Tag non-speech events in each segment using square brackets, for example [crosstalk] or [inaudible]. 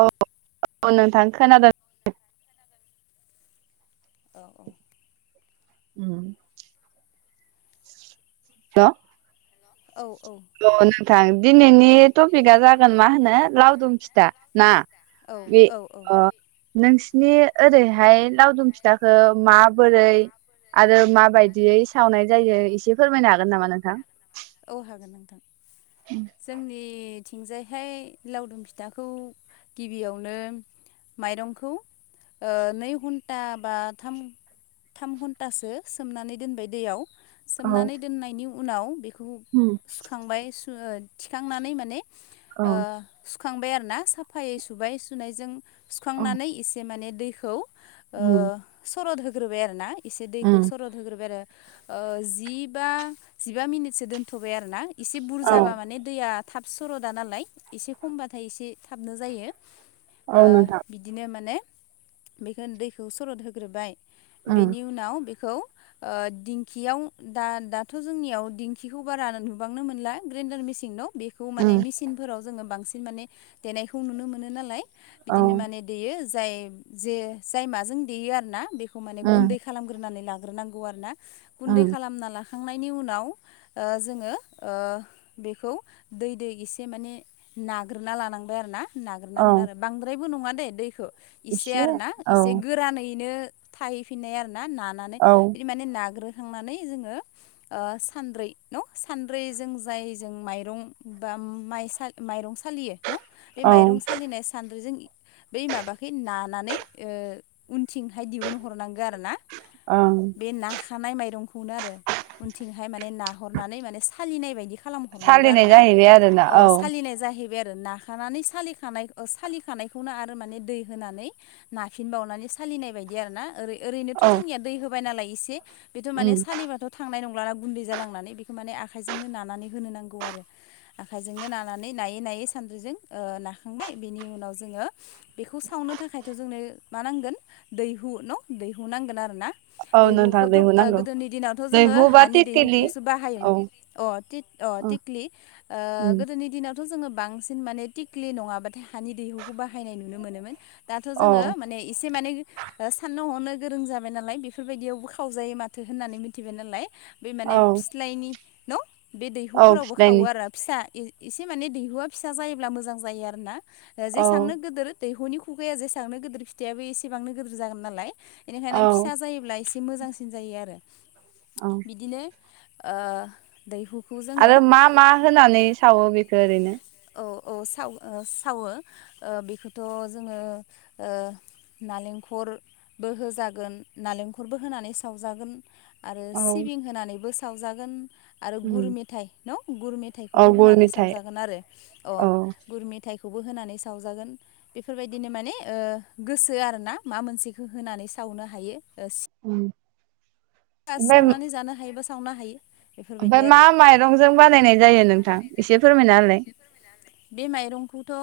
औ -औ नोंथां खोनादों औ -औ उ हेल ' औ औ नोंथां दिनैनि टपिकआ जागोन मा होनो लावदुम फिथा ना बे औ औ औ नोंसिनि ओरै हाय लावदुम फिथाखौ माबोरै आरो माबायदियै सावनाय जायो एसे फोरमायनो हागोन नामा नोंथां जोंनि थिंजायहाय लावदुम फिथाखौ गिबियावनो माइरंखौ ओ नै घन्टा बा थाम घन्टासो सोमनानै दोनबाय दैयाव। औ सोमनानै दोननायनि उनाव बेखौ उम सुखांबाय थिखांनानै माने औ सुखांबाय आरोना साफायै सुबाय सुनायजों सुखांनानै एसे माने दैखौ उम सरद होग्रोबाय आरो ना। एसे दैखौ उम सरद होग्रोबाय आरो जिबा जिबा मिनिटसो दोनथ'बाय आरो ना। एसे औ बुरजाबा माने दैया थाब सर'दा नालाय एसे खमबाथाय एसे थाबनो जायो। औ नोंथां बिदिनो माने बेखौ दैखौ सरद होग्रोबाय उम बेनि उनाव बे खौ दिंखियाव दाथ' जोंनियाव दिंखिखौ बारा नुबांनो मोनला ग्रेनदार मिसिनाव बेखौ उम माने मेसिनफोराव जोङो बांसिन माने देनायखौ नुनो मोनो नालाय। औ बिदिनो माने देयो जाय जे जाय माजों देयो आरो ना बे खौ माने उम गुन्दै खालामग्रोनानै लाग्रोनांगौ आरोना उम गुन्दै खालामना लाखांनायनि उनाव ओ जोङो बेखौ दै दै एसे माने नाग्रोना लानांबाय आरो ना। औ नाग्रोनांगोन आरो बांद्रायबो नङा दे दैखौ इसे एसे आरानैनो औ एसे गोरानैनो। थाहैफिननाय आरो ना नानानै औ बिदि माने नाग्रोखांनानै जोङो ओ सानद्रै न? सानद्रै जों जाय जों माइरं बा माइ सा माइरं सालियो न? बे औ माइरं सालिनाय सान्द्रिजों बै माबा नानानै ओ उन थिंहाय दिहुन हरनांगो आरो ना। ओं बे नााखानाय माइरंखौ नो आरो उनथिंहाय माने नाहरनानै माने सालिनाय बायदि खालामहरनांगौ सालिनाय आरोना जाहैबाय आरोना अ औ सालिनाय जाहैबाय नाखानानै सालि सालिखानायखौनो आरो मान दै होनानै नाफिन बावनानै सालिनाय बायदि आरो ना ओरै ओरैनोथ' औ जोंनिया दै होबाय नालाय एसे बेथ' माने उम सालिबाथ' थांनाय नङ गुन्दै जालांनानै बिखो माने आखायजोंनो नानानै होनो नांगौ आरो आखायजोंनो नानानै नायै नायै सानद्रिजों नाखांबाय बिनि उनाव जोङो बेखौ सावनो थाखायथ' जोंनो मा नांगोन दैहु न' दैहु नांगोन आरो ना। औ नोंथां दैहुखौथ' दैहु नांगौ गोदोनि दिनावथ' जोङो दैहु बा हानि तेकेलि दैहुखौसो औ बाहायोमोन अ थि अ थेकलि गोदोनि दिनाव थ' जोङो बांसिन माने टिकलि नङाबाथाय हानि दैहुखौ बाहायनाय नुनो मोनोमोन। दाथ' जोङो औ माने एसे माने साननो हनो गोरों जाबाय नालाय बेफोरबायदियावबो खावजायो माथो होननानै मिथिबाय नालाय बे माने औ फिस्लायनि न' बे औ दैहुफोरावबो खावो फिथ्लायनि आरो फिसा एसे माने दैहुा फिसा जायोब्ला मोजां जायो आरो ना औ जेसांनो गिदोर दैहुनि खुखाया जेसांनो गिदिर फिथाइयाबो एसेबांनो गोदोर जागोन नालाय औ बेनिखायनो फिसा जायोब्ला एसे एसे मोजांसिन जायो आरो औ बिदिनोओ ओ दैहु आरो मा मा होनानै सावो बेखौ ओरैनो? औ औ साव-सावो ओ बेखौथ' जोङो ओ नालेंखरबो होजागोन नालेंखरबो होनानै सावजागोन। आरो औ सिबिं होनानैबो सावजागोन। आरो गुर मेथाइ न? गुर औ मेथाइखौबो गुर होनानै मेथाइ सावजागोन आरो अ औ गुर मेथाइ खौबो होनानै सावजागोन। बेफोरबायदिनो माने ओ गोसो आरो ना मा मोनसेखो होनानै सावनो हायो। ओ ओं। सावनानै जानो हायोबा सावनो हायो बेफोरबायदि ओमफाय मा आरो माइरंजों बानायनाय जायो नोंथां एसे फोरमायना होलाय? बे माइरंखौथ'ओ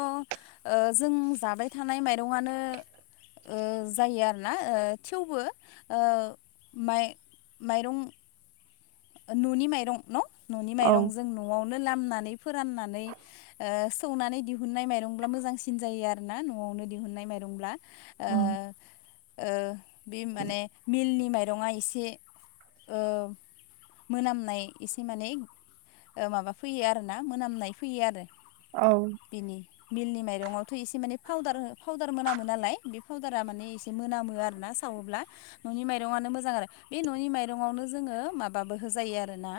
जों जाबाय थानाय माइरंआनो ओ जायो आरोना ओ थेवबो ओ माइ माइरं न'नि माइरं न न'नि औ माइरं जों न'आवनो लामनानै फोराननानै ओ सौनानै दिहुननाय माइरंब्ला मोजांसिन जायो आरोना नवावनो दिहुननाय माइरंब्ला ओ ओ बे माने मिलनि माइरंआ एसे ओ मोनामनाय एसे माने ओ माबा फैयो आरोना मोनामनाय फैयो आरो। औ। बिनि मिलनि माइरंआवथ' एसे माने पाउदार पाउदार मोनामो नालाय बे पाउदारा माने एसे मोनामो आरो ना। सावोब्ला ननि माइरं आनो मोजां आरो बे ननि माइरंआवनो जोङो बाबो होजायो आरोना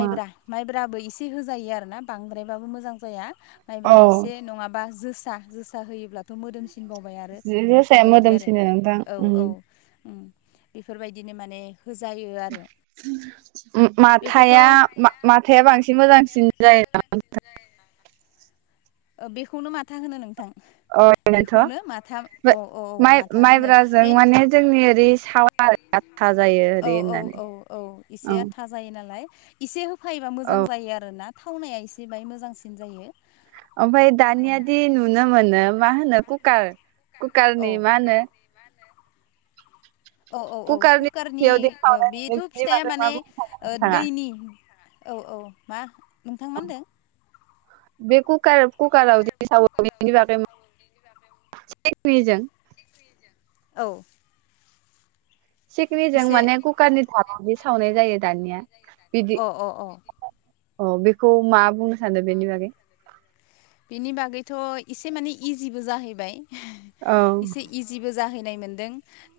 मा माइब्रा दाबो एसे होजायो आरोना बांद्रायबाबो मोजां जाया औ माइब्रा एसे नङाबा जोसा जोसा होयोब्लाथ' मोदोमसि थिनबावबाय आरो जोसाया बेफोरबायदि आरो मोदोमसिनो नोंथां औ औ बेफोरबायदिनो माने होजायो आरो। बेखौथ' माथाया-माथाया बांसिन मोजांसिन जायो नामा नोंथां? [inaudible] बेखौनो माथा होनो नोंथां। अनोथ' बेखौनो माथा अ अ औ माइ माथा होनो माइब्राजों बे माने जोंनि ओरै साव औ औ औ औ इसे औ आथा जायो नालाय इसे होफायोबा मोजां जायो आरोना थावनाया एसे बाहाय मोजांसिन जायो। ओमफ्राय दानि आदि नुनो मोनो मा होनो कुकार कुकारारनि औ मा होनो औ औ औ कुकारनि साख्रियावदि सावनाय बेथ' नुयो ओ बिनि फिथाया बागै मा माने बुंनो सानो नोंथाङा दैनि औ औ मा नोंथां मा होनदों? बे कुकार कुकारराव बेनि बागै [unintelligible] चेकनिजों औ सिकनिजों एसे माने कुकार नि भाबवावदि सावनाय जायो दानिया बिदि अ अ अ अ बेखौ मा बुंनो सानदों बेनि बागै? बेनि बागैथ' एसे माने इजिबो जाहैबाय औ एसे इजिबो जाहै मोनदों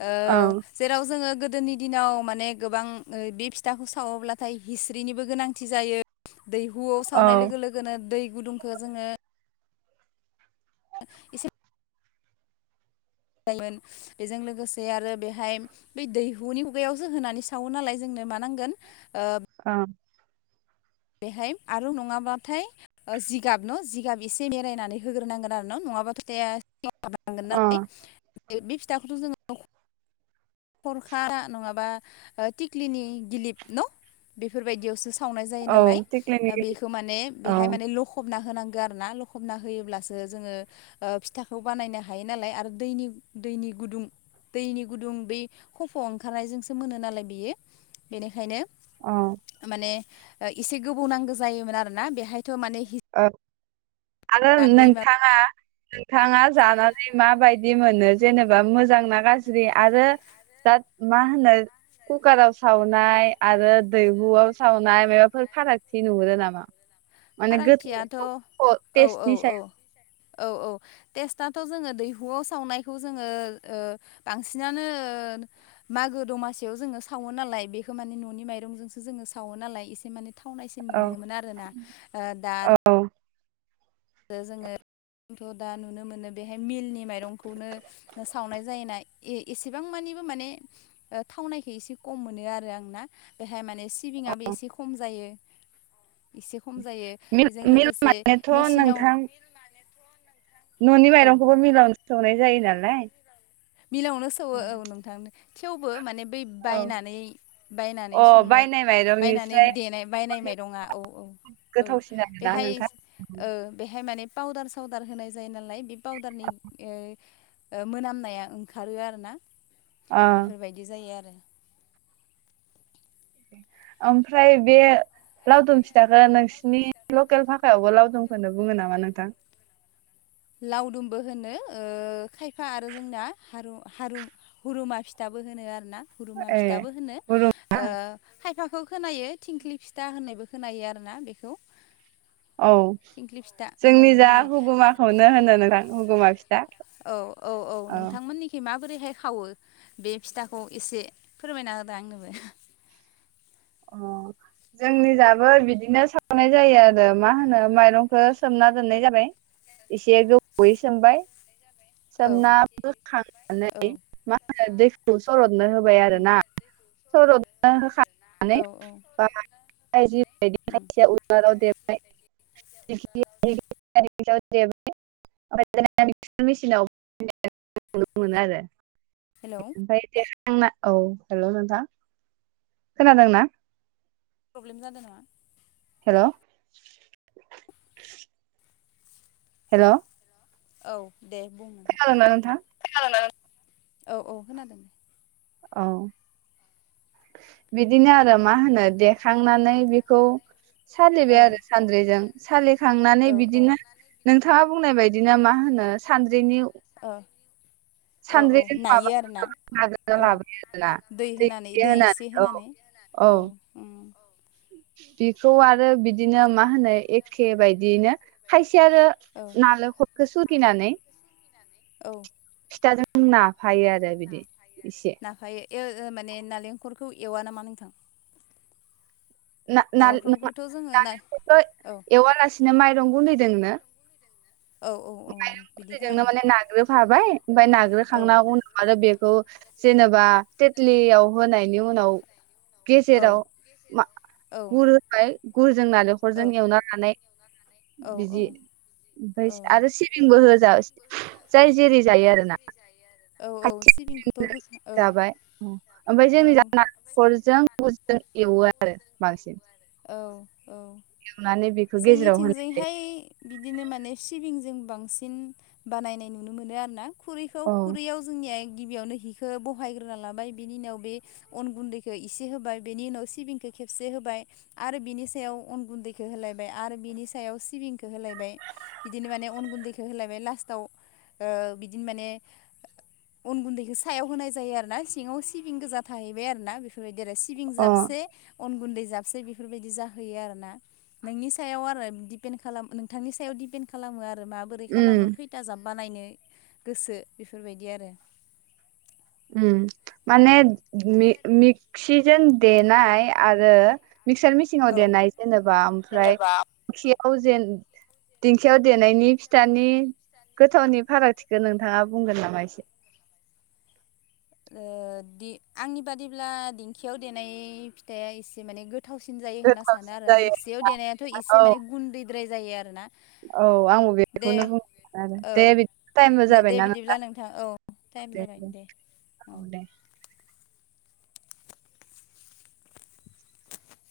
ओ औ जेराव जोङो गोदोनि दिनाव माने गोबां बे फिथाखौ सावोब्लाथाय हिस्रिनिबो गोनांथि जायो गो दैहुआव औ सावनाय लोगो लोगोनो दै गुदुंखो जोङो एसे जायोमोन बेजों लोगोसे आरो बेहाय बै दैहुनि खुगायावसो होनानै सावो नालाय जों मा नांगोन ओ औ बेहाय आरो नङाबाथाय ओ जिगाब न' जिगाब एसे मेरायनानै होग्रोनांगोन आरो न' नङाबाथ' द अ [unintelligible] बे फिथाखौथ' जोङो खरखा नङाबा थिक्लिनि गिलिप न' बेफोरबायदियावसो सावनाय जायो औ नालाय थिख्लिनि बेखो माने औ बेहाय माने लखबना होनांगो आरोना लखबना होयोब्लासो जोङो ओ फिथाखौ बानायनो हायोनालाय दैनि दैनि गुदुं दैनि गुदुं बै खफ' ओंखारनायजोंसो मोनो नालाय बियो बेनिखायनो औ माने एसे गोबौ नांगौ जायोमोन आरोना बेहायथ' माने औ आरो हिसा बै माबा नोंथाङा नोंथाङा जानानै माबायदि मोनो जेनेबा मोजां ना गाज्रि आरो दा मा होनो कुकाराव सावनाय आरो दैहुआव सावनाय माबाफोर फाराग थि नुहुरो नामा? माने गो फारागथियाथ' औ औ औ औ औ। टेस्थ'थ जोङो दैहुआव सावनायखौ जोङो बांसिनानो ओ मा मागो दमासियाव जोङो सावो नालाय बेखौ माने न'नि माइरंजोंसो जोङो सावो नालाय एसे माने थावनाय औ मोनोमोन आरोना ओ दा आ औ रो जोङो आंथ' दा नुनो मोनो बेहाय मिलनि माइरंखौनो सावनाय जायोना ए-एसेबां मानि माने ओ थावनायखौ एसे खम मोनो आरो आंना बेहाय माने सिबिङाबो एसे खम जा यो [inaudible] एसे खम जायो बेजों लोगोसे मेसि थां न'नि औ माइरंखौबो मिलावनो सौनाय जायो नालाय मिलावनो सौवो औ नोंथांनो थेवबो माने बै औ बायनानै बायनानै अ संनाय बायनाय बायनानै माइरंनिस्राय देनाय बायनायनाय माइरंआ औ औ औ गोथावसिन आरोना बेहाय नोंथां ओ बेहाय माने पाउदार सावदार होनाय जायो नालाय बे पाउदारनि ओ ओ मोनामनाया ओंखारो आरो ना अ बेफोरबायदि जायो आरो ओमफ्राय बे लावदुम फिथाखो नोंसिनि लकेल भाखायावबो लावदुमखौनो बुङो नामा नोंथां लावदुमबो होनो ओ खायफा आरो जोंना हारु हारू हुरुमा फिथा बो होनो आरो ना हुरुमा ए फिथाबो बुङो हुरुम ओ खाय फाखौ खोनायो थिंख्लि फिथा होननायबो खोनायो आरो ना बेखौ औ थिंख्लि फिथा जोंनि होननायबो जा खोनायो हुगुमाखौनो होनो नोंथां हुगुमा फि औ औ औ नोंथांमोननिखि मा बोरैहाय खावो बे फिथाखौ एसे फोरमायना होदों आंनोबो अ जोंनिजाबो बिदिनो सावनाय जायो आरो मा होनो माइरंखो सोमना दोननाय जाबाय एसे गोबौवै सोमबाय औ सोमना बोखांनानै मा होनो दैखौ सर'त नो होबाय आरो उम ना सर'दनो होखां नानै औ औ बा बायदि उम बायदिया उनालाव दे बाय खायफाया दिंखियाव देबाय माने [unintelligible] मिसिंआवबो देनाय नुनो मोनो आरो हेलौ ओमफ्राय देखांना औ हेल' नोंथां खोनादोंना? प्रब्लेम जादों नामा? हेलौ हेलौ औ दे बुं नोंथां औ औ खोनादों औ बिदिनो आरो मा होनो देखांनानै बेखौ औ सालिबाय आरो सानद्रिजों सालिखांनानै औ बिदिनो नोंथाङा बुंनाय बाय दिनो मा होनो सानद्रिनि ओ औ नायो आरो ना नाग्रोना ओ लाबोयो आरोना दै होनानै दै एसे औ होनानै औ उम बेखौ आरो बिदिनो मा होनो एखे बायदियैनो खाय सेआरो औ नालेखरखौ सुगिनानै औ फिथाजों नाफायो आरो बिदि एसे नाफायो ओ ओ माने नालेंखरखौ एवा नामा नोंथां नालेंखरखौथ' जोङो ना ना-ना-ना-नालेंखरखो औ एवालासिनो माइरं गुन्दैदोंनो औ औ औ बिदि खालामो हाबाय ओमफ्राय औ नाग्रोखांना उनाव आरो बेखौ जेन बा थेथलियाव होनायनि उनाव औ गेजेराव मा औ गुर होबाय गुर जों नालेंखरजों एवना लानाय औ औ बिदि ओमफ्राय आरो सिबिंबो होजायो जाय जेरै जायो आरो ना। औ औ सिबिंखौथ' होखा औ जाबाय ओमफ्राय जोंनि नारेंखरजों एवो आरो बांसिन। औ औ एवनानै बेखौ गेजेराव होनाय जायो जोंनिथिंजैहाय बिदिनो माने सिबिं जों बांसिन बानायनाय नुनो मोनो आरो ना खुरैखौ औ खुरैयाव जोंनिया गिबियावनो हिखो बहायग्रोना लाबाय बेनि उनाव बे अन गुन्दैखौ इसे होबाय बेनि उनाव सिबिंखौ खेबसे होबाय आरो बिनि सायाव अन गुन्दैखौ होलाय बाय आरो बिनि सायाव सिबिंखो होलायबाय बिदिनो माने अन गुन्दैखो होलायबाय लास्टाव ओ बिदिनो माने अन गुन्दैखो सायाव होनाय जायो आरो ना सिङाव सिबिं गोजा थाहैबाय आरो ना बेफोरबायदि जेरै सिबिं अ जाबसे अन गुन्दै जाबसेै बेफोरबायदि जाहैयो आरो ना। नोंनि सायाव आरो दिपेन खालाम नोंथांनि सायाव दिपेन्ड खालामो आरो माबोरै उम खालामो खैथा जाब बानायनो गोसो बेफोरबायदि आरो। उम माने मि-मिक क्सिजों देनाय आरो मिक्सार मेचिनाव औ देनाय जेनेबा ओमफ्राय [unintelligible] खियाव जेन दिंखियाव देनायनि फिथानि गोथावनि फारागथिखौ नोंथाङा बुंगोन नामा एसे। ओ आंनि बादिब्ला दिंखियाव देनाय फिथाइया एसे माने गो थावसिन जायो होनना सानो गोथावसिन आरो जायो मिक्सियाव देनायाथ' एसे औ माने गुन्दैद्राय जायो आरो ना। औ आंबो बेखौनो बुं आरो औ दे बिदिनो टाइमबो दे जाबायना बिदिब्ला नोंथां। औ टाइम जाबाय दे औ दे